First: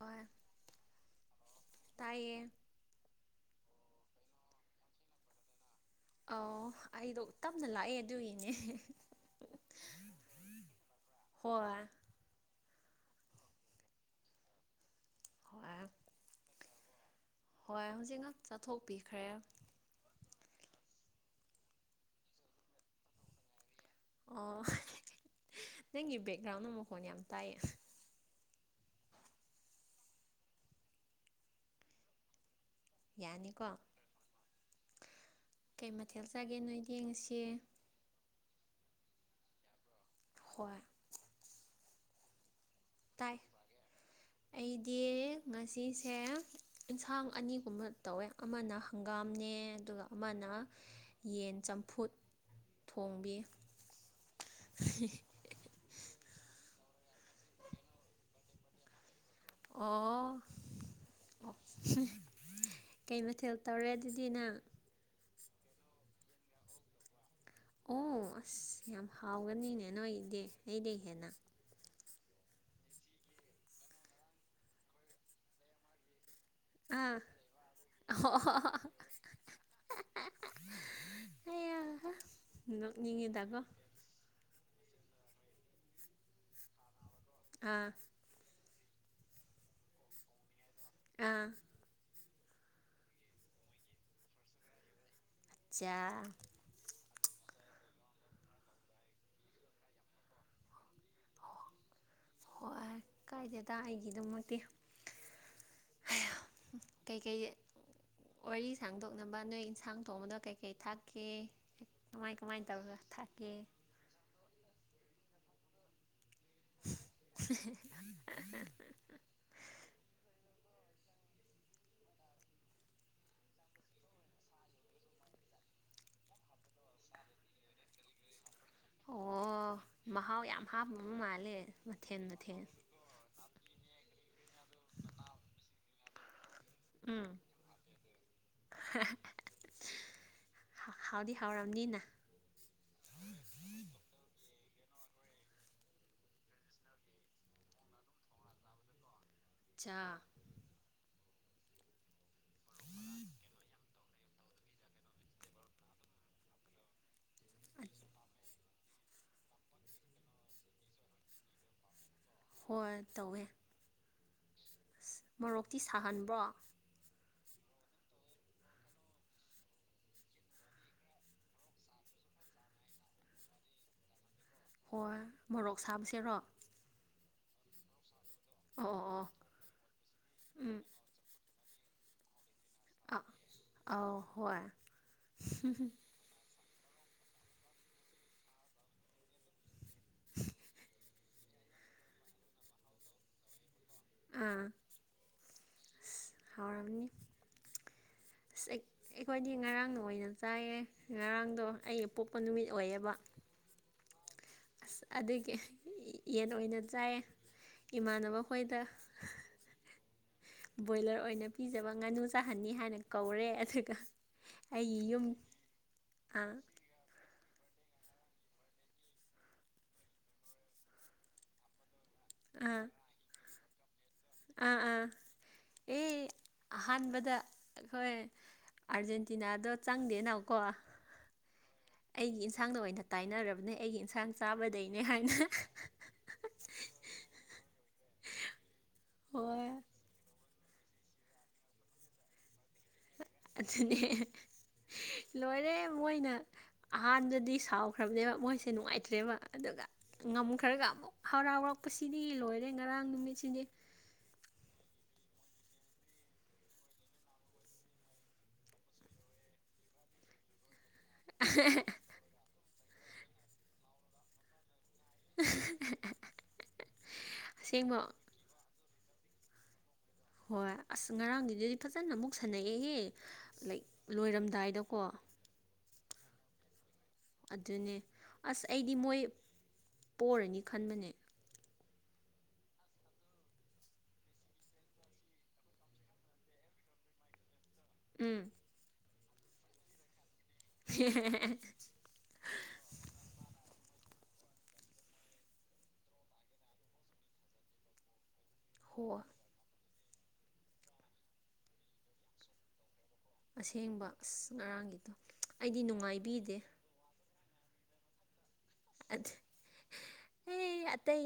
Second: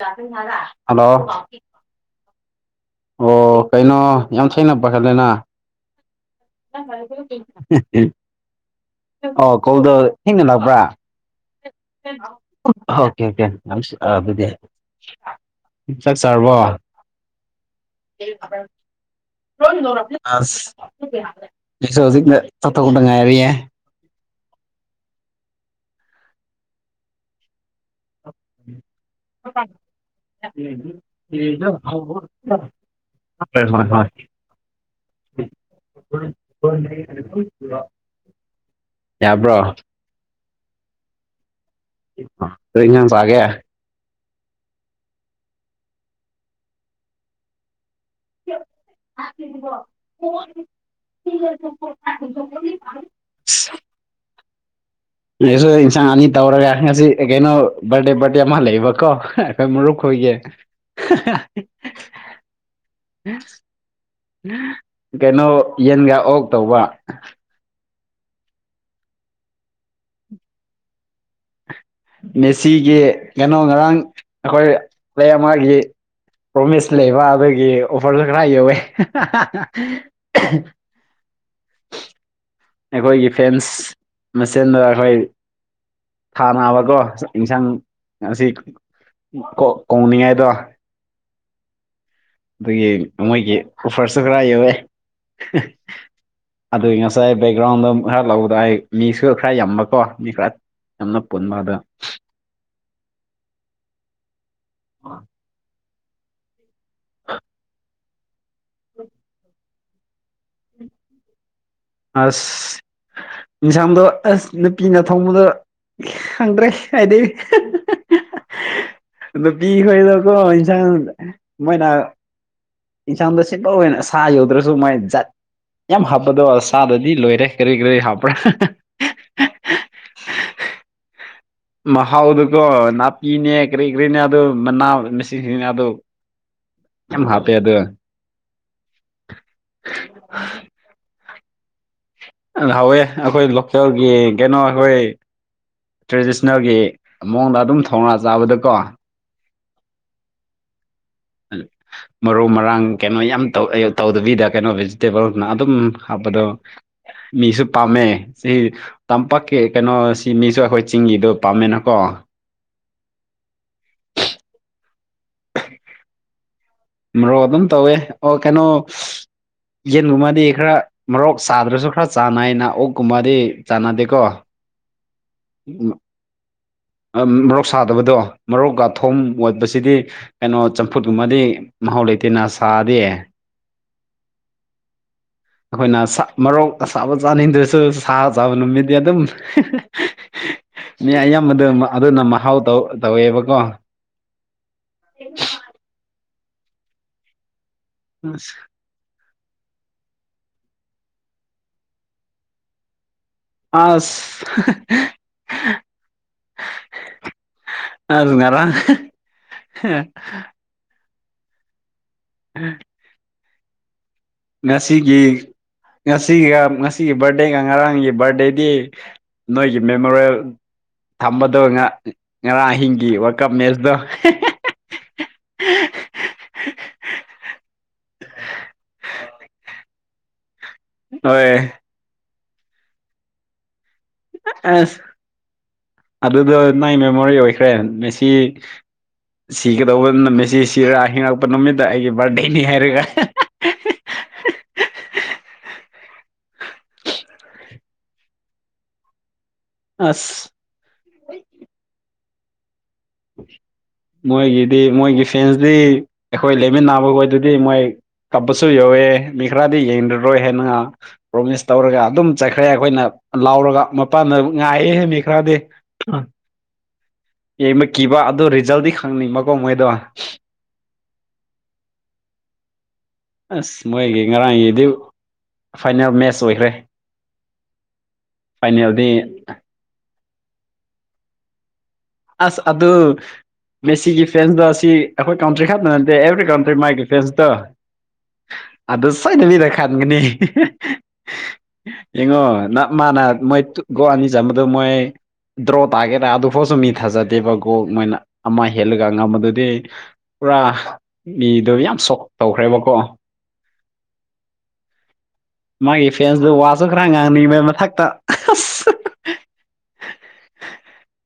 ꯍꯣꯏ ꯍꯜꯂꯣ ꯇꯥꯏꯌꯦ ꯑꯣ ꯀꯩꯅꯣ ꯌꯥꯝ ꯁꯦꯡꯅ ꯄꯥꯏꯈꯠꯂꯦꯅ ꯑ ꯑꯩꯗꯣ ꯇꯞꯅ ꯂꯥꯛꯑꯦ ꯑꯗꯨꯒꯤꯅꯦ ꯑꯣ ꯀꯣꯜꯗ ꯊꯦꯡꯅ ꯂꯥꯛꯄ꯭ꯔꯥ ꯍꯣꯏ ꯑꯣꯀꯦ ꯑꯣꯀꯦ ꯌꯥꯝ ꯑꯗꯨꯗꯤ ꯍꯣꯏ ꯆꯥꯛ ꯆꯥꯔꯕꯣ ꯍꯣꯏ ꯍꯧꯖꯤꯛ ꯉꯥꯛ ꯆꯠꯊꯣꯛꯄꯤꯈ꯭ꯔꯦ [unintelligible] ꯑꯣ ꯅꯪꯒꯤ ꯕꯦꯛꯒ꯭ꯔꯥꯎꯟ ꯃꯈꯣꯟ ꯌꯥꯝ ꯇꯥꯏ ꯍꯥꯎ ꯌꯥꯅꯤꯀꯣ ꯦ ꯀꯩ ꯃꯊꯦꯜ ꯆꯥꯒꯦ ꯅꯣꯏꯗꯤ ꯉꯁꯤ [unintelligible] ꯌꯥꯕ꯭ꯔꯣ ꯍꯣꯏ ꯇꯥꯏ ꯁꯥꯒꯦ ꯑꯩꯗꯤ ꯉꯁꯤꯁꯦ ꯌꯦꯟꯁꯥꯡ ꯑꯅꯤꯒꯨꯝꯕ ꯇꯧꯋꯦ ꯑꯃꯅ ꯍꯪꯒꯥꯝꯅꯦ ꯑꯗꯨꯒ ꯑꯃꯅ ꯌꯦꯟ ꯆꯝꯐꯨꯠ ꯊꯣꯡꯕꯤ ꯑꯩꯁꯨ ꯏꯟꯁꯥꯡ ꯑꯅꯤ ꯇꯧꯔꯒ ꯉꯁꯤ ꯀꯩꯅꯣ ꯕꯥꯔꯗꯦ ꯕꯥꯔꯗꯦ ꯑꯃ ꯂꯩꯕꯀꯣ ꯍꯣꯏ ꯃꯔꯨꯞ ꯑꯣ ꯈꯣꯏꯒꯦ ꯑꯣ ꯀꯩ ꯃꯊꯦꯜ ꯇꯧꯔꯦ ꯑꯗꯨꯗꯤꯅ ꯀꯩꯅꯣ ꯌꯦꯟꯒꯥ ꯑꯣꯛ ꯇꯧꯕ ꯑꯣ ꯑꯁ ꯌꯥꯝ ꯍꯥꯎꯒꯅꯤꯅꯦ ꯅꯣꯏꯗꯤ ꯑꯩꯗꯩꯩ ꯍꯦꯟꯅ ꯃꯦꯁꯤꯒꯤ ꯀꯩꯅꯣ ꯉꯔꯥꯡ ꯑꯩꯈꯣꯏ ꯑꯃꯒꯤ ꯄ꯭ꯔꯣꯃꯤꯁ ꯑꯥ ꯂꯩꯕ ꯑꯩꯈꯣꯢꯒꯤ ꯑꯣꯐꯔꯁꯨ ꯈꯔ ꯌꯥꯎꯋꯦ ꯑꯌꯥ ꯑꯩꯈꯣꯏꯒꯤ ꯅꯣꯛꯅꯤꯡꯉꯤꯗꯀꯣ ꯐꯦꯟꯁ ꯃꯁꯦꯟꯗ ꯈꯣꯏ ꯊꯥꯅꯕꯀꯣ ꯌꯦꯟꯁꯥꯡ ꯑꯥ ꯉꯁꯤ ꯀꯣꯡꯅꯤꯡꯉꯥꯏꯗꯣ ꯑꯥ ꯑꯗꯨꯒꯤ ꯃꯣꯏꯒꯤ ꯑꯣꯐꯔꯁꯨ ꯈꯔ ꯌꯧꯑꯦ ꯑꯆꯆꯥ ꯑꯗꯨꯒꯤ ꯉꯁꯥꯏ ꯕꯦꯛꯒ꯭ꯔꯥꯎꯟꯗ ꯈꯔ ꯂꯧꯕꯗ ꯑꯩ ꯃꯤꯁꯨ ꯈꯔ ꯌꯥꯝꯃꯀꯣ ꯃꯤ ꯈꯔ ꯌꯥꯝꯅ ꯄꯨꯟꯕꯗ ꯍꯣꯏ ꯀꯥꯏꯗꯦꯗ ꯑꯩꯒꯤꯗꯨꯃꯛꯇꯤ ꯑ ꯀꯩꯀꯩ ꯋꯥꯔꯤ ꯁꯥꯡꯗꯣꯛꯅꯕ ꯅꯣꯏ ꯑꯦꯟꯁꯥꯡ ꯊꯣꯡꯕꯗ ꯀꯩꯀꯩ ꯊꯥꯛꯀꯦ ꯀꯃꯥꯏ ꯀꯃꯥꯏ ꯑꯁ ꯇꯧꯔꯒ ꯊꯥꯛꯀꯦ ꯌꯦꯟꯁꯥꯥꯡꯗꯣ ꯑꯁ ꯅꯨꯄꯤꯅ ꯊꯣꯡꯕꯗ ꯈꯪꯗ꯭ꯔꯦ ꯍꯥꯏꯗꯦ ꯅꯨꯄꯤꯈꯣꯏꯗꯀꯣ ꯏꯟꯁꯥꯡ ꯃꯣꯏꯅꯥ ꯏꯟꯁꯥꯡꯗ ꯁꯤꯠꯄ ꯑꯣꯏꯅ ꯁꯥ ꯌꯧꯗ꯭ꯔꯁꯨ ꯃꯥꯏ ꯖꯥꯠ ꯌꯥꯝ ꯍꯥꯞꯄꯗꯣ ꯑꯁ ꯆꯥꯗꯗꯤ ꯂꯣꯏꯔꯦ ꯀꯔꯤ ꯀꯔꯤ ꯍꯥꯞꯄ꯭ꯔꯥ ꯑꯣ ꯃꯍꯥꯎ ꯌꯥꯝ ꯍꯥꯞꯄ ꯑꯃ ꯃꯥꯜꯂꯦ ꯃꯊꯦꯜ ꯃꯊꯦꯜ ꯃꯍꯥꯎꯗꯨꯀꯣ ꯅꯥꯄꯤꯅꯦ ꯀꯔꯤ ꯀꯔꯤꯅꯦ ꯑꯗꯨ ꯃꯅꯥ ꯃꯁꯤꯡꯁꯤꯅꯦ ꯑꯗꯨ ꯌꯥꯝ ꯎꯝ ꯍꯥꯞꯄꯦ ꯑꯗꯨ ꯍꯥꯎꯗꯤ ꯍꯥꯎꯔꯝꯅꯤꯅ ꯍꯥꯎꯋꯦ ꯑꯩꯈꯣꯏ ꯂꯣꯀꯦꯜꯒꯤ ꯀꯩꯅꯣ ꯑꯩꯈꯣꯏ ꯇ꯭ꯔꯦꯗꯤꯁꯅꯦꯜꯒꯤ ꯃꯑꯣꯡꯗ ꯑꯗꯨꯝ ꯊꯣꯡꯉ ꯆꯥꯕꯗꯀꯣ ꯑꯆꯁꯥ ꯃꯔꯨ ꯃꯔꯥꯡ ꯀꯩꯅꯣ ꯌꯥꯝ ꯇꯧ ꯇꯧꯗꯕꯤꯗ ꯀꯩꯅꯣ ꯚꯦꯖꯤꯇꯦꯕꯜꯅ ꯑꯗꯨꯝ ꯍꯥꯞꯄꯗꯣ ꯃꯤꯁꯨ ꯄꯥꯝꯃꯦ ꯁꯤ ꯇꯝꯄꯥꯛꯀꯤ ꯀꯩꯅꯣ ꯁꯤ ꯃꯤꯁꯨ ꯑꯩꯈꯣꯏ ꯆꯤꯡꯒꯤꯗꯣ ꯄꯥꯝꯃꯦꯅ ꯀꯣ ꯍꯣꯏ ꯇꯧꯋꯦ ꯑꯁ ꯃꯣꯔꯣꯛꯇꯤ ꯁꯥꯍꯟꯕꯔꯣ ꯃꯔꯣꯛ ꯑꯗꯨꯝ ꯇꯧꯋꯦ ꯑꯣ ꯀꯩꯅꯣ ꯌꯦꯟꯒꯨꯝꯕꯗꯤ ꯈꯔ ꯃꯔꯣꯛ ꯆꯗ꯭ꯔꯁꯨ ꯈꯔ ꯆꯥꯟꯅꯩꯅ ꯑꯣꯛꯀꯨꯝꯕꯗꯤ ꯆꯥꯟꯅꯗꯦꯀꯣ ꯍꯣꯏ ꯃꯣꯔꯣꯛ ꯁꯥꯕꯁꯦꯔꯣ ꯃꯔꯣꯛ ꯁꯥꯗꯕꯗꯣ ꯃꯔꯣꯛꯀ ꯑꯣ ꯊꯨꯝ ꯑꯣ ꯑꯣ ꯋꯥꯠꯄꯁꯤꯗꯤ ꯀꯩꯅꯣ ꯎꯝ ꯆꯝꯐꯨꯠ ꯑꯗꯨꯕꯗꯤ ꯃꯍꯥꯎ ꯂꯩꯇꯦꯅ ꯁꯥꯗꯤ ꯑ ꯑꯧ ꯍꯣꯏ ꯑꯩꯈꯣꯏꯅ ꯃꯔꯣꯛ ꯑꯁꯥꯕ ꯆꯥꯅꯤꯡꯗ꯭ꯔꯁꯨ ꯁꯥ ꯆꯥꯕ ꯅꯨꯃꯤꯠꯗꯤ ꯑꯗꯨꯝ ꯃꯤ ꯑꯌꯥꯝꯕꯗ ꯑꯗꯨꯅ ꯃꯍꯥꯎ ꯇꯧ ꯇꯧꯋꯦꯕꯀꯣ ꯑꯥ ꯑꯁ ꯍꯥꯎꯔꯝꯅꯤ ꯑꯁ ꯑꯁ ꯑꯩꯈꯣꯏꯗꯤ ꯉꯔꯥꯡꯅ ꯑꯣꯏꯅ ꯆꯥꯏꯌꯦ ꯉꯔꯥꯡꯗꯣ ꯑꯩ ꯄꯣꯛꯄ ꯅꯨꯃꯤꯠ ꯑꯣꯏꯌꯦꯕ ꯑꯁ ꯑꯁ ꯑꯗꯨꯒꯤ ꯌꯦꯟ ꯑꯣꯏꯅ ꯆꯥꯏꯌꯦ ꯏꯃꯥꯟꯅꯕꯤ ꯈꯣꯏꯗ ꯍ ꯕꯣꯏꯂꯔ ꯑꯣꯏꯅ ꯄꯤꯖꯕ ꯉꯥꯅꯨ ꯆꯥꯍꯟꯅꯤ ꯍꯥꯏꯅ ꯀꯧꯔꯦ ꯑꯗꯨꯒ ꯑꯩꯒꯤ ꯃꯁꯤꯒꯤ ꯌꯨꯝ ꯑꯥ ꯅꯁꯤꯒꯁꯤ ꯁꯤꯒꯤ ꯕꯥꯔꯗꯦꯒ ꯉꯔꯥꯡꯒꯤ ꯕꯥꯔꯗꯦꯗꯤ ꯅꯣꯏꯒꯤ ꯃꯦꯃꯣꯔꯜ ꯊꯝꯕꯗꯣ ꯉ ꯉꯔꯥꯡ ꯑꯥ ꯑꯍꯤꯡꯒꯤ ꯋꯥꯔꯜ ꯀꯞ ꯃꯦꯁꯇꯣ ꯑꯥ ꯑꯥ ꯑꯦ ꯑꯍꯥꯟꯕꯗ ꯑꯩꯈꯣꯏ ꯑꯥꯔꯖꯦꯟꯇꯤꯅꯥꯗ ꯆꯪꯗꯦꯅꯎꯀꯣ ꯍꯣꯏ ꯑꯩꯒꯤ ꯏꯟꯁꯥꯡꯗ ꯑꯣꯏꯅ ꯇꯥꯏꯅꯔꯕꯅꯦ ꯑꯩꯒꯤ ꯏꯟꯁꯥꯡ ꯆꯥꯕꯗꯩꯅꯦ ꯍꯥꯏꯅ ꯑꯗꯨꯗ ꯅꯅꯥꯪꯒꯤ ꯃꯦꯃꯣꯔꯤ ꯑꯣꯏꯈ꯭ꯔꯦ ꯃꯦꯁꯤ ꯍꯣꯏ ꯁꯤꯒꯗꯧꯕꯅ ꯃꯦꯁꯤ ꯆꯤꯔꯥ ꯍꯤꯉꯛꯄ ꯅꯨꯃꯤꯠꯇ ꯑꯩꯒꯤ ꯕꯥꯔꯗꯦꯅꯤ ꯍꯥꯏꯔꯒ ꯑꯗꯨꯅꯦ ꯂꯣꯏꯔꯦ ꯃꯣꯏꯅ ꯑꯍꯥꯟꯕꯗꯤ ꯁꯥꯎꯈ꯭ꯔꯕꯅꯦꯕ ꯃꯣꯏꯁꯦ ꯅꯨꯡꯉꯥꯏꯇ꯭ꯔꯦꯕ ꯑꯗꯨꯒ ꯑꯁ ꯉꯝꯈ꯭ꯔꯒ ꯑꯃꯨꯛ ꯍꯔꯥꯎꯔꯛꯄꯁꯤꯗꯤ ꯂꯣꯏꯔꯦ ꯉꯔꯥꯡ ꯅꯨꯃꯤꯠꯁꯤꯗꯤ ꯃꯣꯏꯒꯤꯗꯤ ꯃꯣꯏꯒꯤ ꯐꯦꯟꯁꯇꯤ ꯑꯩꯈꯣꯏ ꯂꯩꯃꯤꯟꯅ ꯅꯥꯕꯈꯣꯏꯗꯗꯤ ꯃꯣꯏ ꯀꯞꯄꯁꯨ ꯌꯧꯋꯦ ꯃꯤ ꯈꯔꯗꯤ ꯌꯦꯡꯉꯔꯣꯏ ꯍꯥꯏꯅ ꯉꯔꯥꯡ ꯄ꯭ꯔꯣꯃꯤꯁ ꯇꯧꯔꯒ ꯑꯗꯨꯝ ꯆꯠꯈ꯭ꯔꯦ ꯑꯩꯈꯣꯏꯅ ꯂꯥꯎꯔꯒ ꯃꯄꯥꯟꯗ ꯉꯥꯏꯑꯦ ꯈꯔꯗꯤ ꯑ ꯌꯦꯡꯕ ꯑꯁꯦꯡꯕ ꯀꯤꯕ ꯑꯗꯨꯗꯣ ꯔꯤꯖꯜꯗꯤ ꯈꯪꯅꯤꯡꯕꯀꯣ ꯃꯣꯏꯗꯣ ꯍꯣꯏ ꯑꯁ ꯉꯔꯥꯡꯒꯤꯗꯨꯗꯤ ꯐꯖꯅ ꯑꯃꯨꯛ ꯁꯥꯟꯅꯩꯑꯦꯍꯦ ꯂꯥꯏꯛ ꯑꯁ ꯃꯣꯏꯒꯤ ꯉꯔꯥꯡꯒꯤꯗꯤ ꯂꯣꯏꯔꯝꯗꯥꯏꯗꯀꯣ ꯐꯥꯏꯅꯦꯜ ꯃꯦꯁ ꯑꯗꯨꯅꯦ ꯑꯁ ꯑꯩꯗꯤ ꯐꯥꯏꯅꯦꯜꯗꯤ ꯃꯣꯏ ꯄꯣꯔꯅꯤ ꯈꯟꯕꯅꯦ ꯑꯁ ꯑ ꯑꯗꯨ ꯃꯦꯁꯤꯒꯤ ꯐꯦꯟꯁꯇ ꯑꯁꯤ ꯑꯩꯈꯣꯏ ꯀꯥꯎꯟꯇ꯭ꯔꯤ ꯈꯛꯇ ꯅꯠꯇꯦ ꯑꯦꯕ꯭ꯔꯤ ꯀꯥꯎꯟꯇ꯭ꯔꯤ ꯃꯥꯒꯤ ꯐꯦꯟꯁꯇ ꯎꯝ ꯑꯗꯨ ꯁꯣꯏꯗꯕꯤꯗ ꯈꯟꯒꯅꯤ ꯌꯦꯡꯉꯣ ꯅꯞ ꯃꯥꯅ ꯃꯣꯏ ꯒꯣꯜ ꯑꯅꯤ ꯆꯟꯕꯗ ꯃꯣꯏ ꯗ꯭ꯔꯣ ꯇꯥꯒꯦꯗꯔꯥ ꯑꯗꯨꯐꯥꯎꯁꯨ ꯃꯤ ꯊꯥꯖꯗꯦꯕ ꯒꯣꯜ ꯃꯣꯏꯅ ꯑꯃ ꯍꯣ ꯍꯦꯜꯂꯒ ꯉꯝꯕꯗꯨꯗꯤ ꯄꯨꯔꯥ ꯃꯤꯗꯨꯣ ꯌꯥꯝ ꯁꯣꯛ ꯇꯧꯈ꯭ꯔꯦꯕꯀꯣ ꯑꯁꯦꯡꯕ ꯑꯁ ꯉꯔꯥꯡꯒꯤꯗꯣ ꯑꯩꯗꯤ ꯅꯨꯡꯉꯥꯏꯕꯤꯗꯦ ꯑꯁꯨ ꯈꯔ ꯉꯥꯡꯅꯤꯡꯕꯒꯤ ꯃꯊꯛꯇ ꯑꯁ ꯑ ꯑꯩ ꯑꯇꯩ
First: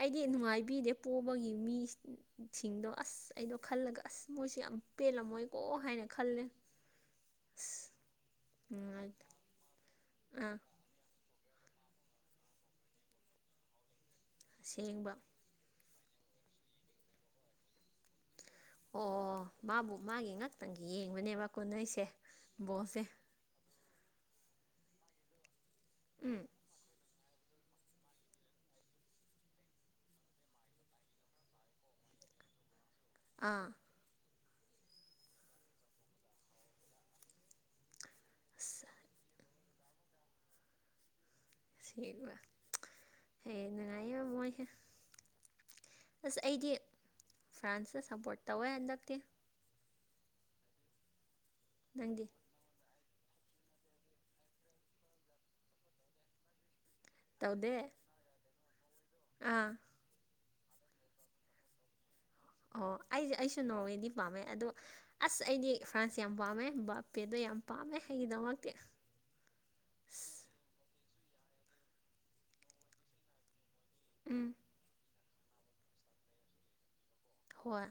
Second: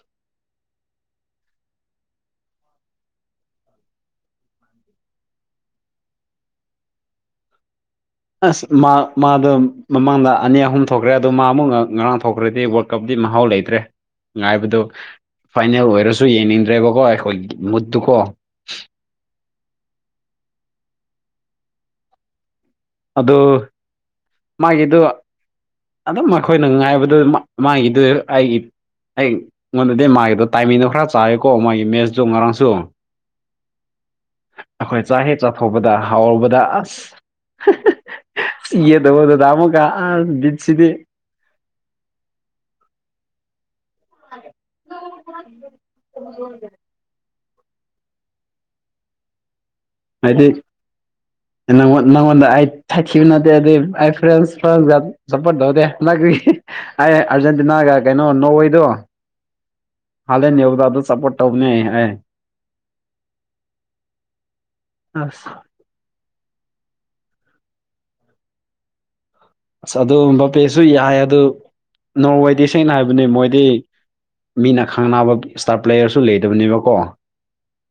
ꯑꯩꯗꯤ ꯅꯨꯡꯉꯥꯏꯕꯤꯗꯦ ꯄꯣꯕꯒꯤ ꯃꯤꯁꯤꯡꯗꯣ ꯑꯁ ꯑꯩꯗꯣ ꯈꯜꯂꯒ ꯑꯁ ꯃꯣꯏꯁꯨ ꯌꯥꯝ ꯄꯦꯜꯂꯝꯃꯣꯏꯀꯣ ꯍꯥꯏꯅ ꯈꯜꯂꯦ ꯑꯁ ꯑꯁ ꯅꯨꯡꯉꯥꯏꯇꯦ ꯃꯥꯗ ꯃꯃꯥꯡꯗ ꯑꯥ ꯑꯅꯤ ꯑꯍꯨꯝ ꯊꯣꯛꯈ꯭ꯔꯦ ꯑꯗꯨ ꯃꯥ ꯑꯃꯨꯛ ꯉꯔꯥꯡ ꯊꯣꯛꯈ꯭ꯔꯗꯤ ꯋꯥꯔꯜ ꯀꯞꯗꯤ ꯃꯍꯥꯎ ꯂꯩꯇ꯭ꯔꯦ ꯉꯥꯏꯕꯗꯨ ꯑꯁꯦꯡꯕ ꯐꯥꯏꯅꯦꯜ ꯑꯣꯏꯔꯁꯨ ꯌꯦꯡꯅꯤꯡꯗ꯭ꯔꯦꯕꯀꯣ ꯑꯩꯈꯣꯏꯒꯤ ꯃꯨꯠꯇꯨꯀꯣ ꯑꯣ ꯃꯥꯕꯨ ꯃꯥꯒꯤ ꯉꯥꯛꯇꯪꯒꯤ ꯌꯦꯡꯕꯅꯦꯕ ꯀꯣꯟꯅꯩꯁꯦ ꯕꯣꯁꯦ ꯑꯗꯨ ꯃꯥꯒꯤꯗꯨ ꯑꯗꯨꯝ ꯎꯝ ꯑꯩꯈꯣꯏ ꯑꯩꯅ ꯉꯥꯏꯕꯗꯨ ꯃꯥꯒꯤꯗꯨ ꯑꯩꯒꯤ ꯑꯩ ꯑꯩꯉꯣꯟꯗꯗꯤ ꯃꯥꯒꯤꯗꯣ ꯇꯥꯏꯃꯤꯡꯗꯣ ꯈꯔ ꯆꯥꯋꯦꯀꯣ ꯃꯥꯒꯤ ꯃꯦꯁꯇꯣ ꯉꯔꯥꯡꯁꯨ ꯑꯥ ꯑꯩꯈꯣꯏ ꯆꯥꯛ ꯍꯦꯛ ꯆꯥꯊꯣꯛꯄꯗ ꯍꯥꯎꯔꯨꯕꯗ ꯑꯁ ꯑꯁ ꯁꯤꯒ ꯇ ꯑꯣꯗ ꯇꯥꯃꯨꯒ ꯠꯁꯤꯗꯤꯦ ꯁꯤ ꯍꯌꯦ ꯅꯨꯡꯉꯥꯏꯌꯦꯕ ꯃꯣꯏꯁꯦ ꯑꯁ ꯑꯩꯗꯤ ꯐ꯭ꯔꯥꯟꯁꯇ ꯁꯞꯄꯣꯔꯠ ꯇꯧꯋꯦ ꯍꯟꯗꯛꯇꯤ ꯍꯥꯏꯗꯤ ꯅꯪꯉꯣꯟꯗ ꯅꯪꯗꯤ ꯅꯪꯉꯣꯟꯗ ꯑꯩ ꯊꯛꯈꯤꯕ ꯅꯠꯇꯦ ꯑꯗꯨꯢ ꯑꯩ ꯐ꯭ꯔꯦꯟꯁ ꯐ꯭ꯔ ꯁꯄꯣꯔꯇ ꯇꯧꯗꯦ ꯑꯩ ꯇꯧꯗꯦ ꯑꯥꯔꯖꯦꯟꯇꯤꯅꯥꯒ ꯀꯩꯅꯣ ꯅꯣꯔꯋꯦꯗꯣ ꯑꯥ ꯍꯂꯦ ꯅꯕꯗ ꯑ ꯑꯗꯨ ꯆꯄꯣꯠ ꯇꯧꯅꯦ ꯍꯥꯏ ꯑꯣ ꯑꯩꯖꯦ ꯑꯩꯁꯨ ꯅꯣꯔꯋꯦꯗꯤ ꯄꯥꯝꯃꯦ ꯑꯗꯨ ꯑꯁ ꯑꯩꯗꯤ ꯐ꯭ꯔꯥꯟꯁ ꯌꯥꯝ ꯄꯥꯝꯃꯦ ꯕꯥꯄꯦꯗꯣ ꯌꯥꯝ ꯄꯥꯝꯃꯦ ꯑꯩꯒꯤꯗꯃꯛꯇꯤ ꯑꯁ ꯑꯗꯨ ꯕꯕꯦꯁꯨ ꯌꯥꯏ ꯑꯗꯨ ꯅꯣꯔꯋꯦꯗꯤ ꯁꯦꯡꯅ ꯍꯥꯏꯕꯅꯦ ꯃꯣꯏꯗꯤ ꯎꯝ ꯃꯤꯅ ꯈꯪꯅꯥꯅꯕ ꯏꯁꯇꯥꯔ ꯄ꯭ꯂꯦꯌꯔꯁꯨ ꯂꯩꯇꯕꯅꯦꯕꯀꯣ ꯍꯣꯏ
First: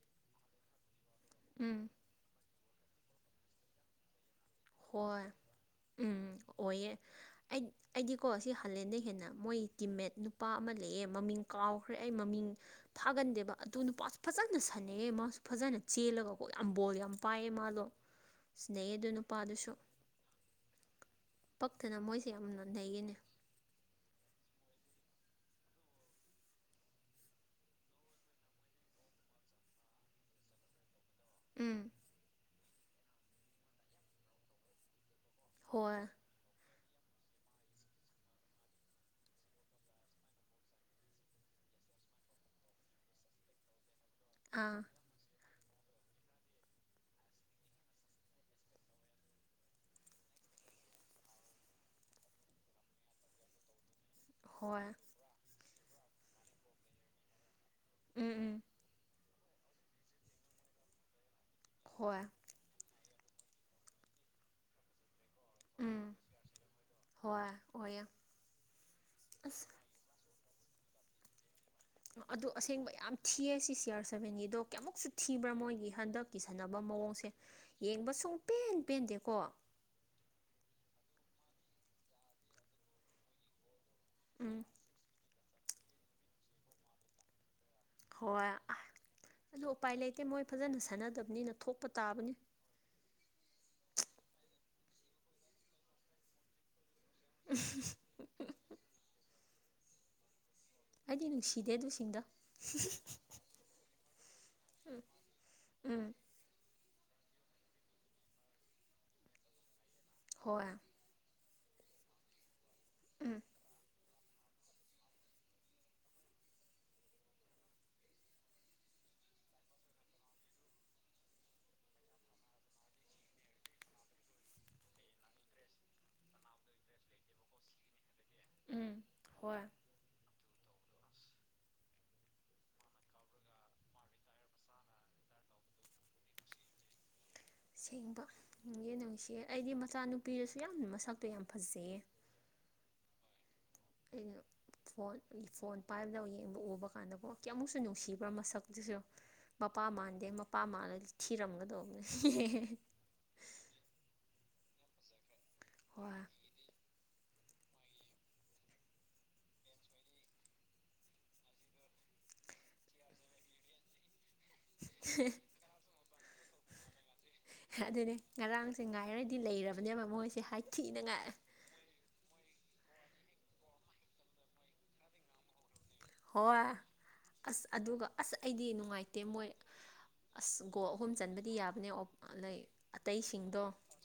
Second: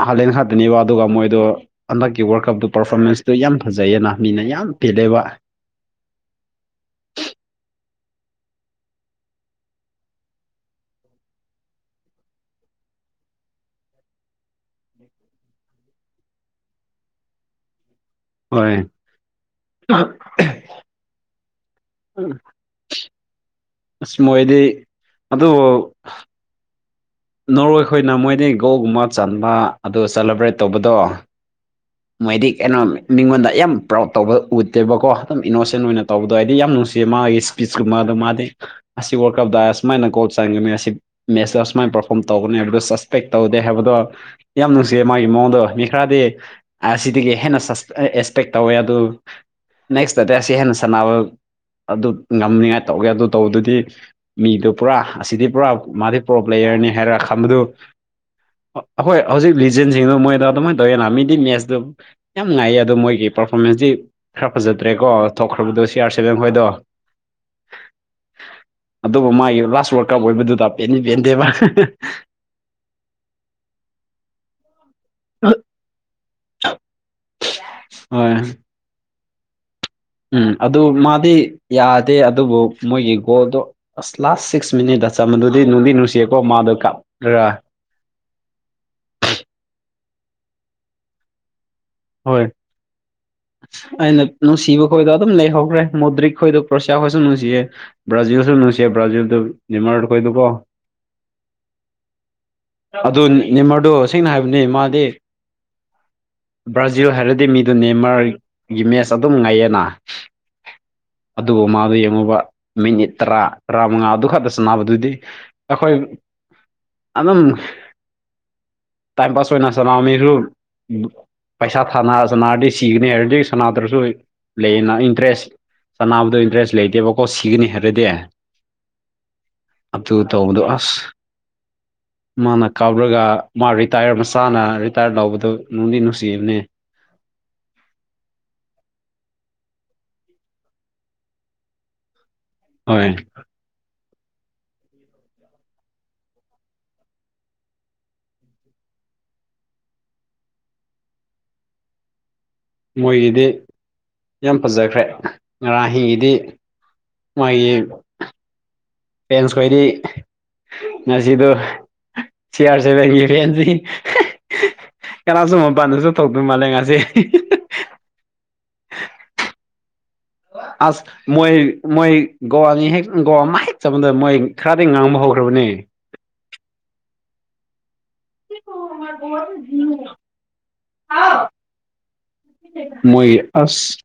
ꯍꯥꯜꯂꯦꯟ ꯈꯥꯛꯇꯅꯦꯕ ꯑꯗꯨꯒ ꯃꯣꯏꯗꯣ ꯎꯝ ꯍꯟꯗꯛꯀꯤ ꯋꯥꯔꯜꯀꯞꯇꯨ ꯄꯔꯐꯣꯔꯃꯦꯟꯁꯇꯨ ꯌꯥꯝ ꯐꯖꯩꯌꯦꯅ ꯃꯤꯅ ꯌꯥꯝ ꯄꯦꯜꯂꯦꯕ ꯍꯣꯏ ꯎꯝ ꯑꯣꯏꯌꯦ ꯑꯩ ꯑꯩꯗꯤꯀꯣ ꯁꯤ ꯍꯜꯂꯦꯟꯅ ꯍꯦꯟꯅ ꯃꯣꯏ ꯇꯤꯝꯃꯦꯠ ꯅꯨꯄꯥ ꯑꯃ ꯂꯩꯌꯦꯦ ꯃꯃꯤꯡ ꯀꯥꯎꯈ꯭ꯔꯦ ꯑꯩ ꯃꯃꯤꯡ ꯊꯥꯒꯟꯗꯦꯕ ꯑꯗꯨ ꯅꯨꯄꯥꯁꯨ ꯐꯖꯅ ꯁꯥꯟꯅꯩꯑ ꯃꯥꯁꯨ ꯐꯖꯅ ꯆꯦꯜꯂꯒꯀꯣ ꯌꯥꯝ ꯕꯣꯜ ꯌꯥꯝ ꯄꯥꯏꯌꯦ ꯃꯥꯗꯣ [unintelligible] ꯅꯩꯌꯦ ꯑꯗꯨ ꯅꯨꯄꯥꯗꯨꯁꯨ ꯄꯛꯇꯅ ꯃꯣꯏꯁꯦ ꯌꯥꯝꯅ ꯅꯩꯌꯦꯅꯦ ꯑꯁ ꯃꯣꯏꯗꯤ ꯑꯗꯨ ꯅꯣꯔꯋꯦꯈꯣꯏꯅ ꯃꯣꯏꯗꯤ ꯒꯣꯒꯨꯝꯕ ꯆꯟꯕ ꯑꯗꯨ ꯁꯦꯂꯦꯕ꯭ꯔꯦꯠ ꯇꯧꯕꯗꯣ ꯎꯝ ꯍꯥꯏꯗꯤ ꯀꯩꯅꯣ ꯃꯤꯉꯣꯟꯗ ꯌꯥꯝ ꯄ꯭ꯔꯥꯎꯠ ꯇꯧꯕ ꯎꯠꯇꯦꯕꯀꯣ ꯑꯗꯨꯝ ꯏꯅꯣꯁꯦꯟ ꯍꯣꯏ ꯑꯣꯏꯅ ꯇꯧꯕ ꯗꯣ ꯑꯩꯗꯤ ꯌꯥꯝ ꯅꯨꯡꯁꯤꯌꯦ ꯃꯥꯒꯤ ꯁꯄꯤꯁꯀꯨꯝꯕꯗꯣ ꯃꯥꯗꯤ ꯑꯁꯤ ꯋꯥꯔꯜ ꯀꯞꯗ ꯑꯁꯨꯃꯥꯢꯅ ꯒꯣꯜ ꯆꯪꯉꯒꯅꯤ ꯑꯁꯤ ꯃꯦꯁꯇ ꯑꯁꯨꯃꯥꯢ ꯄꯔꯐꯣ ꯗꯨꯝ ꯇꯧꯒꯅꯤ ꯑꯗꯨꯒ ꯁꯁꯄꯦꯛ ꯇꯧꯗꯦ ꯍꯥꯏꯕꯗꯣ ꯌꯥꯝ ꯑꯥ ꯅꯨꯡꯁꯤꯌꯦ ꯃꯥꯒꯤ ꯃꯑꯣꯡꯗꯣ ꯃꯤ ꯈꯔꯗꯤ ꯑꯁꯤꯗꯒꯤ ꯍꯦꯟꯅ ꯁꯁ ꯑꯦꯁꯄꯦꯛ ꯇꯧꯋꯦ ꯑꯗꯨ ꯅꯦꯛꯁꯇꯗꯤ ꯑꯁꯤ ꯍꯦꯟꯅ ꯁꯥꯟꯅꯕ ꯑꯗꯨ ꯉꯝꯅꯤꯉꯥꯏ ꯇꯧꯒꯦ ꯑꯗꯨ ꯇꯧꯕꯗꯨꯗꯤ ꯃꯤꯗꯨ ꯍꯣꯏ ꯄꯨꯔꯥ ꯑꯁꯤꯗꯤ ꯄꯨꯔꯥ ꯃꯥꯗꯤ ꯄꯔꯣꯄ꯭ꯂꯦꯌꯔꯅꯤ ꯍꯥꯏꯔ ꯈꯝꯕꯗꯨ ꯎꯝ ꯎꯝ ꯑꯩꯈꯣꯏ ꯍꯧꯖꯤꯛ ꯂꯤꯖꯦꯟꯁꯤꯡꯗꯨ ꯃꯣꯏꯗ ꯑꯗꯨꯃꯥꯏꯅ ꯇꯧꯋꯦꯅ ꯃꯤꯗꯤ ꯃꯦꯁꯇ ꯍꯣꯏ ꯉꯥꯏꯏ ꯑꯗꯣ ꯃꯣꯏꯒꯤ ꯄꯥꯔꯐꯣꯔꯃꯦꯟꯁꯇꯤ ꯈꯔ ꯐꯖꯗ꯭ꯔꯦꯀꯣ ꯊꯣꯛꯈ꯭ꯔꯕꯗꯣ ꯁꯤ ꯑꯥꯔ ꯎꯝ ꯁꯚꯦꯟ ꯈꯣꯏꯗꯣ ꯍꯣꯏ ꯑꯣꯏꯌꯦ ꯑꯗꯨꯕꯨ ꯃꯥꯒꯤ ꯑꯁ ꯂꯥꯁ ꯋꯥꯔꯗ ꯀꯞ ꯑꯣꯏꯕꯗꯨꯗ ꯄꯦꯟꯗꯤ ꯄꯦꯟꯗꯦꯕ ꯑꯗꯨ ꯑꯁꯦꯡꯕ ꯌꯥꯝ ꯊꯤꯑ ꯁꯤ ꯁꯤ ꯑꯥꯔ ꯁꯚꯦꯟꯒꯤꯗꯣ ꯀꯌꯥꯃꯨꯛꯁꯨ ꯊꯤꯕ꯭ꯔꯥ ꯃꯣꯏꯒꯤ ꯍꯟꯗꯛ ꯀꯤꯁꯟꯅꯅꯕ ꯃꯑꯣꯡꯁꯦ ꯌꯦꯡꯕ ꯍꯣꯏ ꯁꯨꯡ ꯄꯦꯟ ꯄꯦꯟꯗꯦꯀꯣ ꯎꯝ ꯑꯗꯨ ꯃꯥꯗꯤ ꯌꯥꯗꯦ ꯑꯗꯨꯕꯨ ꯃꯣꯏꯒꯤ ꯒꯣꯜꯗꯣ ꯑꯁ ꯂꯥꯁ ꯎꯝ ꯁꯤꯛꯁ ꯃꯤꯅꯤꯗꯗ ꯆꯝꯗꯨꯗꯤ ꯅꯨꯡꯗꯤ ꯅꯨꯡꯁꯤꯌꯦꯀꯣ ꯃꯥꯗꯣ ꯀꯥꯞꯈ꯭ꯔꯥ ꯍꯣꯏ ꯑ ꯑꯗꯨ ꯎꯄꯥꯏ ꯂꯩꯇꯦ ꯃꯣꯏ ꯐꯖꯅ ꯁꯥꯟꯅꯗꯕꯅꯤꯅ ꯊꯣꯞꯄ ꯇꯥꯞ ꯍꯣꯏ ꯑꯩꯅ ꯅꯨꯡꯁꯤꯕ ꯈꯣꯏꯗꯣ ꯑꯗꯨꯝ ꯂꯩꯍꯧꯈ꯭ꯔꯦ ꯃꯣꯗ꯭ꯔꯤꯛ ꯈꯣꯏꯗꯣ ꯄ꯭ꯔꯣꯁꯤꯌꯥ ꯈꯣꯏꯁꯨ ꯅꯨꯡꯁꯤꯌꯦ ꯕ꯭ꯔꯥꯖꯤꯜꯁꯨ ꯅꯨꯡꯁꯤ ꯕ꯭ꯔꯥꯖꯤꯜꯗꯨ ꯗꯤꯃꯥꯔꯠꯈꯣꯏꯗꯨꯀꯣ ꯑꯩꯗꯤ ꯅꯨꯡꯁꯤꯗꯦ ꯑꯗꯨꯁꯤꯡꯗ ꯑꯗꯨ ꯅꯤꯃꯔꯗꯣ ꯁꯦꯡꯅ ꯍꯥꯏꯕꯅꯦ ꯃꯥꯗꯤ ꯎꯝ ꯕ꯭ꯔꯥꯖꯤꯜ ꯍꯥꯏꯔꯗꯤ ꯃꯤꯗꯨ ꯅꯦꯃꯥꯔꯒꯤ ꯃꯦꯠꯆ ꯑꯗꯨꯝ ꯉꯥꯏꯌꯦꯅ ꯍꯣꯏ ꯑꯗꯨꯒ ꯃꯥꯗꯣ ꯌꯦꯡꯉꯣꯕ ꯃꯤꯅꯤꯠ ꯇꯔꯥ ꯎꯝ ꯇꯔꯥꯃꯉꯥꯗꯨ ꯈꯛꯇ ꯁꯥꯟꯅꯕꯗꯨꯗꯤ ꯑꯩꯈꯣꯏ ꯑꯗꯨꯝ ꯇꯥꯏꯝ ꯄꯥꯁ ꯑꯣꯏꯅ ꯁꯥꯟꯅꯕ ꯃꯤꯁꯨ ꯄꯩꯁꯥ ꯊꯥꯅꯔ ꯁꯥꯟꯅꯔꯗꯤ ꯁꯤꯒꯅꯤ ꯍꯥꯏꯔꯗꯒꯤ ꯁꯥꯟꯅꯥꯗ꯭ꯔꯁꯨ ꯂꯩꯌꯦꯅ ꯏꯟꯇ꯭ꯔꯦꯁ ꯆꯥꯟꯅꯕꯗ ꯏꯟꯇꯔꯦꯁ ꯂꯩꯇꯦꯕꯀꯣ ꯁꯤꯒꯅꯤ ꯍꯥꯏꯔꯗꯤ ꯎꯝ ꯍꯣꯏ ꯑꯗꯨ ꯇꯧꯕꯗꯣ ꯑꯁ ꯃꯥꯅ ꯀꯥꯞꯔꯒ ꯃꯥ ꯔꯤꯇꯥꯌꯔ ꯃꯆꯥꯅ ꯔꯤꯇꯥꯌꯔ ꯂꯧꯕꯗꯨ ꯅꯨꯡꯗꯤ ꯅꯨꯡꯁꯤꯕꯅꯦ ꯁꯦꯡꯕ ꯌꯦ ꯅꯨꯡꯁꯤꯌꯦ ꯑꯩꯗꯤ ꯃꯆꯥꯅꯨꯄꯤꯗꯨꯁꯨ ꯌꯥꯝꯅ ꯃꯁꯛꯇꯣ ꯌꯥꯝ ꯐꯖꯩꯌꯦ ꯍꯣꯏ ꯑꯩꯅ ꯐꯣꯟ ꯐꯣꯟ ꯄꯥꯏꯕꯗ ꯌꯦꯡꯕ ꯎꯕ ꯀꯥꯟꯗꯀꯣ ꯀꯌꯃꯨꯛꯁꯨ ꯅꯨꯡꯁꯤꯕ꯭ꯔꯥ ꯃꯁꯛꯇꯨꯁꯨ ꯃꯄꯥ ꯃꯥꯟꯗꯦ ꯃꯄꯥ ꯃꯥꯜꯂꯗꯣ ꯊꯤꯔꯝꯒꯗꯧꯕꯅꯦ ꯃꯣꯏꯒꯤꯗꯤ ꯌꯥꯝ ꯐꯖꯈ꯭ꯔꯦ ꯉꯔꯥꯡ ꯍꯣꯏ ꯍꯤꯡꯒꯤꯡꯗꯤ ꯃꯣꯏꯒꯤ ꯄꯦꯟꯁ ꯈꯣꯏꯗꯤ ꯉꯁꯤꯗꯣ ꯁꯤꯌꯥꯔ ꯁꯕꯦꯟꯒꯤ [unintelligible] ꯀꯅꯥꯁꯨꯨ ꯃꯄꯥꯟꯗꯁꯨ ꯊꯣꯛꯇ ꯃꯥꯜꯂꯦ ꯉꯁꯤ ꯑꯗꯨꯅꯦ ꯉꯔꯥꯡꯁꯦ ꯉꯥꯏꯔꯗꯤ ꯂꯩꯔꯕꯅꯦꯕ ꯃꯣꯏꯁꯦ ꯑꯁ ꯍꯥꯏꯊꯤꯅꯉꯥꯏ ꯃꯣꯏ ꯃꯣꯏ ꯒꯣꯜ ꯑꯅꯤ ꯍꯦꯛ ꯒꯣꯜ ꯑꯃ ꯍꯦꯛ ꯆꯟꯕꯗꯥ ꯃꯣꯏ ꯈꯔꯗꯤ ꯉꯥꯡꯕ ꯍꯧꯈ꯭ꯔꯕꯅꯦ ꯍꯣꯏ ꯑꯁ ꯑꯗꯨꯒ ꯑꯁ ꯑꯩꯗꯤ ꯅꯨꯡꯉꯥꯏꯇꯦ ꯃꯣꯏ ꯑꯁ ꯒꯣꯜ ꯑꯍꯨꯝ ꯆꯟꯕꯗꯤ ꯌꯥꯕꯅꯦ ꯃꯣꯏꯒꯤ ꯑꯇꯩꯁꯤꯡꯗꯣ ꯑꯁ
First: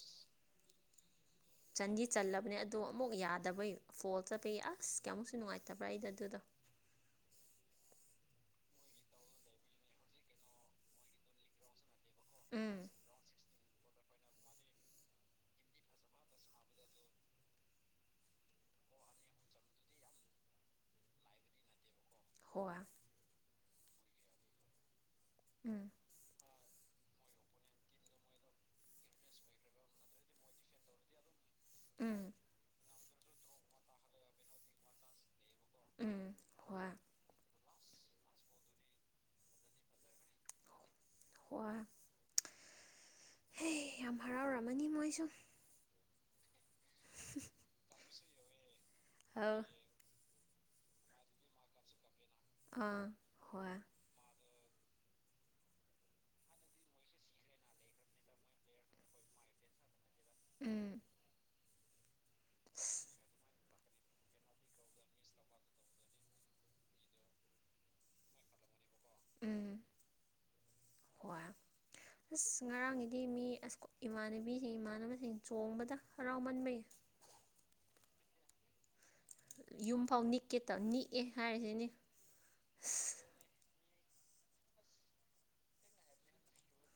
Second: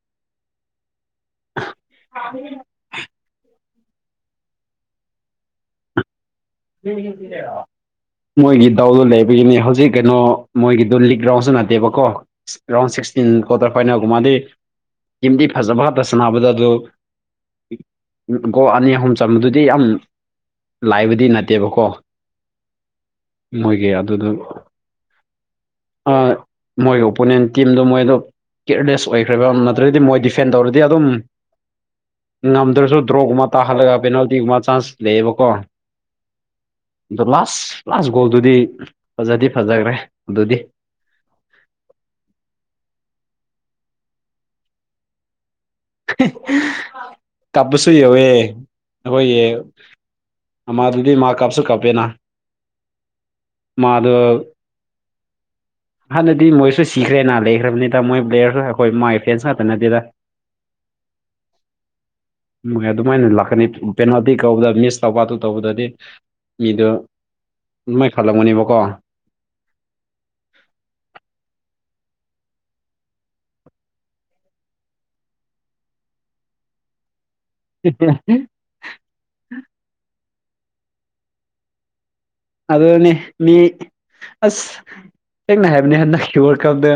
ꯆꯟꯗꯤ ꯆꯜꯂꯕꯅꯦ ꯑꯗꯣ ꯑꯃꯨꯛ ꯌꯥꯗꯕꯩ ꯐꯣꯜ ꯆꯠꯄꯒꯤ ꯑꯁ ꯀꯌꯥꯃꯨꯛꯁꯨ ꯅꯨꯡꯉꯥꯏꯇꯕ꯭ꯔꯥ ꯑꯩꯗ ꯑꯗꯨꯗꯣ [unintelligible] ꯃꯣꯏꯒꯤ ꯗꯥꯎꯗꯣ ꯂꯩꯕꯒꯤꯅꯤ ꯍꯧꯖꯤꯛ ꯀꯩꯅꯣ ꯃꯣꯏꯒꯤꯗꯨꯣ ꯂꯤꯛ ꯔꯥꯎꯟꯁꯨ ꯅꯠꯇꯦꯕꯀꯣ ꯎꯝ ꯔꯥꯎꯗ ꯁꯤꯛꯁꯇꯤꯟ ꯀ꯭ꯋꯥꯇꯔ ꯐꯥꯏꯅꯦꯜꯒꯨꯝꯕꯗꯤ ꯇꯤꯝꯗꯤ ꯐꯖꯕ ꯁꯥꯟꯅꯕꯗꯣ ꯑꯗꯨ ꯒꯣ ꯑꯅꯤ ꯑꯍꯨꯝ ꯆꯕꯗꯨꯗꯤ ꯌꯥꯝ ꯂꯥꯏꯕꯗꯤ ꯅꯠꯇꯦ ꯇꯦꯕꯀꯣ ꯍꯣꯋꯥ ꯃꯣꯏꯒꯤ ꯑꯗꯨꯗ ꯎꯝ ꯑꯥ ꯃꯣꯏꯒꯤ ꯑꯣꯄꯣꯅꯦꯟ ꯇꯤꯝꯗꯣ ꯃꯣꯏꯗꯣ ꯀꯤꯌꯔꯂꯦꯁ ꯑꯣꯏꯈ꯭ꯔꯦꯕ ꯅꯠꯇ꯭ꯔꯗꯤ ꯃꯣꯏ ꯗꯤꯐꯦꯟ ꯇꯧꯔꯗꯤ ꯑꯗꯨꯝ ꯎꯝ ꯉꯝꯗ꯭ꯔꯁꯨ ꯗ꯭ꯔꯣꯒꯨꯝꯕ ꯇꯥꯍꯜꯂꯒ ꯄꯦꯅꯥꯜꯇꯤꯒꯨꯝꯕ ꯆꯥꯟꯁ ꯂꯩꯌꯦꯕꯀꯣ ꯎꯝ ꯍꯣꯌ ꯗꯣ ꯂꯥꯁ ꯂꯥꯁ ꯒꯣꯜꯗꯨꯗꯤ ꯐꯖꯗꯤ ꯐꯖꯒ꯭ꯔꯦ ꯑꯗꯨꯗꯤ ꯋꯥ ꯍꯦ ꯌꯥꯝ ꯍꯔꯥꯎꯔꯝꯃꯅꯤ ꯃꯣꯏꯁꯨ ꯇꯞꯄꯁꯨ ꯌꯧꯋꯦ ꯑꯈꯣꯏꯌꯦ ꯑꯧ ꯑꯃꯗꯨꯗꯤ ꯃꯥ ꯀꯥꯞꯁꯨ ꯀꯥꯞꯄꯦꯅ ꯑꯥ ꯍꯣꯏ ꯗꯣ ꯍꯥꯟꯅꯗꯤ ꯃꯣꯏꯁꯨ ꯁꯤꯈ꯭ꯔꯦꯅ ꯂꯩꯈ꯭ꯔꯕꯅꯤꯗ ꯃꯣꯏ ꯄ꯭ꯂꯦꯌꯔ ꯑꯩꯈꯣꯏ ꯃꯥꯏ ꯐꯦꯟꯁ ꯉꯥꯛꯇ ꯅꯠꯇꯦꯗ ꯎꯝ ꯅꯨꯡꯉꯥꯏ ꯑꯗꯨꯃꯥꯏꯅ ꯂꯥꯛꯀꯅꯤ ꯄꯦꯅꯥꯜꯇꯤ ꯀꯧꯕꯗ ꯃꯤꯁ ꯇꯧꯕ ꯑꯗꯨ ꯇꯧꯕꯗꯗꯤ ꯃꯤꯗꯨ ꯅꯨꯃꯥꯏ ꯈꯜꯂꯝꯒꯅꯤꯕꯀꯣ ꯎꯝ ꯍꯣꯏ ꯑꯁ ꯉꯔꯥꯡꯒꯤꯗꯤ ꯃꯤ ꯑꯁ ꯏꯃꯥꯟꯅꯕꯤꯁꯤꯡ ꯏꯃꯥꯟꯅꯕꯁꯤꯡ ꯆꯣꯡꯕꯗ ꯍꯔꯥꯎꯃꯟꯕꯒꯤ [unintelligible] ꯌꯨꯝꯐꯥꯎ ꯅꯤꯛꯀꯦ ꯇ ꯅꯤꯛꯑꯦ ꯍꯥꯏꯔꯤꯁꯤꯅꯦ ꯑꯗꯨꯅꯤ ꯃꯤ ꯑꯁ ꯁꯦꯡꯅ ꯍꯥꯏꯕꯅꯦ ꯍꯟꯗꯛꯀꯤ ꯋꯥꯔꯜꯗ ꯀꯞꯗ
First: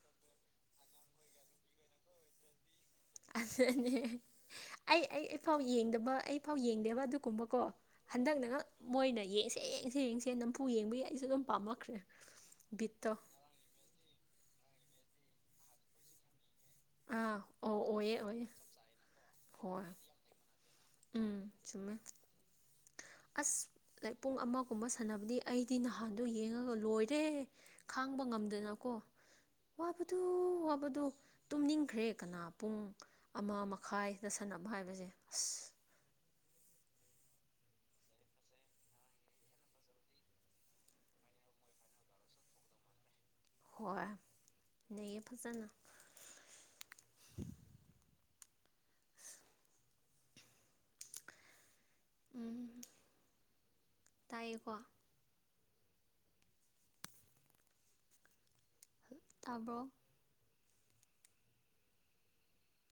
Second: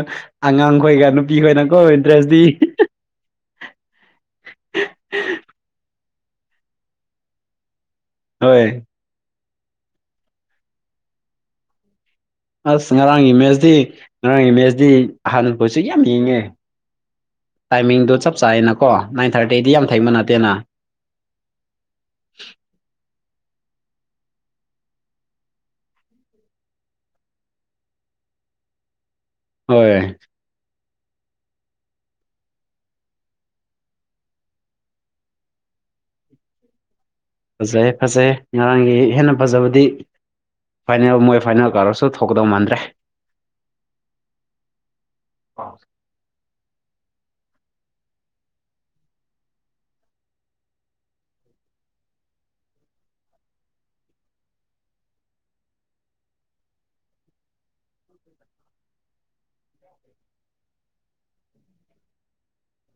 ꯑꯉꯥꯡ ꯈꯣꯏꯒ ꯅꯨꯄꯤ ꯈꯣꯏꯅ ꯀꯣ ꯏꯟꯇꯔꯦꯁꯇꯤ ꯑꯗꯨꯅꯦ ꯑꯩ ꯑꯩ ꯑꯩꯐꯥꯎ ꯌꯦꯡꯗꯕ ꯑꯩꯐꯥꯎ ꯌꯦꯡꯗꯦꯕ ꯑꯗꯨꯒꯨꯝꯕꯀꯣ ꯍꯟꯗꯛꯅ ꯍꯣꯏ ꯃꯣꯏꯅ ꯌꯦꯡꯁꯦ ꯌꯦꯡꯁꯦ ꯌꯦꯡꯁꯦ ꯅꯝꯐꯨ ꯌꯦꯡꯕꯒꯤ ꯑꯩꯁꯨ ꯑꯗꯨꯝ ꯄꯥꯝꯃꯛꯈ꯭ꯔꯦ ꯑꯁ ꯉꯔꯥꯡꯒꯤ ꯃꯦꯖꯗꯤ ꯉꯔꯥꯡꯒꯤ ꯃꯦꯖꯗꯤ ꯑꯍꯥꯟꯅ ꯈꯣꯢꯁꯨ ꯌꯥꯝ ꯌꯦꯡꯉꯦ ꯑꯥ ꯑꯣ ꯇꯥꯏꯃꯤꯡꯗꯣ ꯑꯣꯏꯌꯦ ꯆꯞ ꯑꯣꯏꯌꯦ ꯆꯥꯢꯌꯦꯅꯀꯣ ꯅꯥꯏꯟ ꯊꯥꯔꯇꯤꯗꯤ ꯌꯥꯝ ꯍꯣꯏ ꯊꯦꯡꯕ ꯅꯠꯇꯦꯅ ꯎꯝ ꯆꯨꯝꯃꯦ ꯑꯁ ꯄꯨꯡ ꯑꯃꯒꯨꯝꯕ ꯁꯥꯟꯅꯕꯗꯤ ꯑꯩꯗꯤ ꯅꯍꯥꯟꯗꯣ ꯌꯦꯡꯉꯒ ꯂꯣꯏꯔꯦ ꯈꯥꯡꯕ ꯉꯝꯗꯅꯀꯣ ꯋꯥꯕꯗꯨ ꯍꯣꯏ ꯋꯥꯕꯗꯨ ꯇꯨꯝꯅꯤꯡꯈ꯭ꯔꯦ ꯀꯅꯥ ꯄꯨꯡ ꯑꯃ ꯃꯈꯥꯏꯗ ꯁꯥꯟꯅꯕ ꯍꯥꯏꯕꯁꯦ ꯑꯁ ꯐꯖꯩꯑꯦ ꯐꯖꯩꯑꯦ ꯉꯔꯥꯡꯒꯤ ꯍꯦꯟꯅ ꯐꯖꯕꯗꯤ ꯐꯥꯏꯅꯦꯜ ꯃꯣꯏ ꯐꯥꯏꯅꯦꯜ ꯀꯧꯔꯁꯨ ꯊꯣꯛꯀꯗꯧ ꯃꯥꯟꯗ꯭ꯔꯦ ꯍꯣꯏ ꯅꯩꯌꯦ ꯐꯖꯅ ꯎꯝ ꯇꯥꯏꯌꯦꯀꯣ [inaudible] ꯇꯥꯕ꯭ꯔꯣ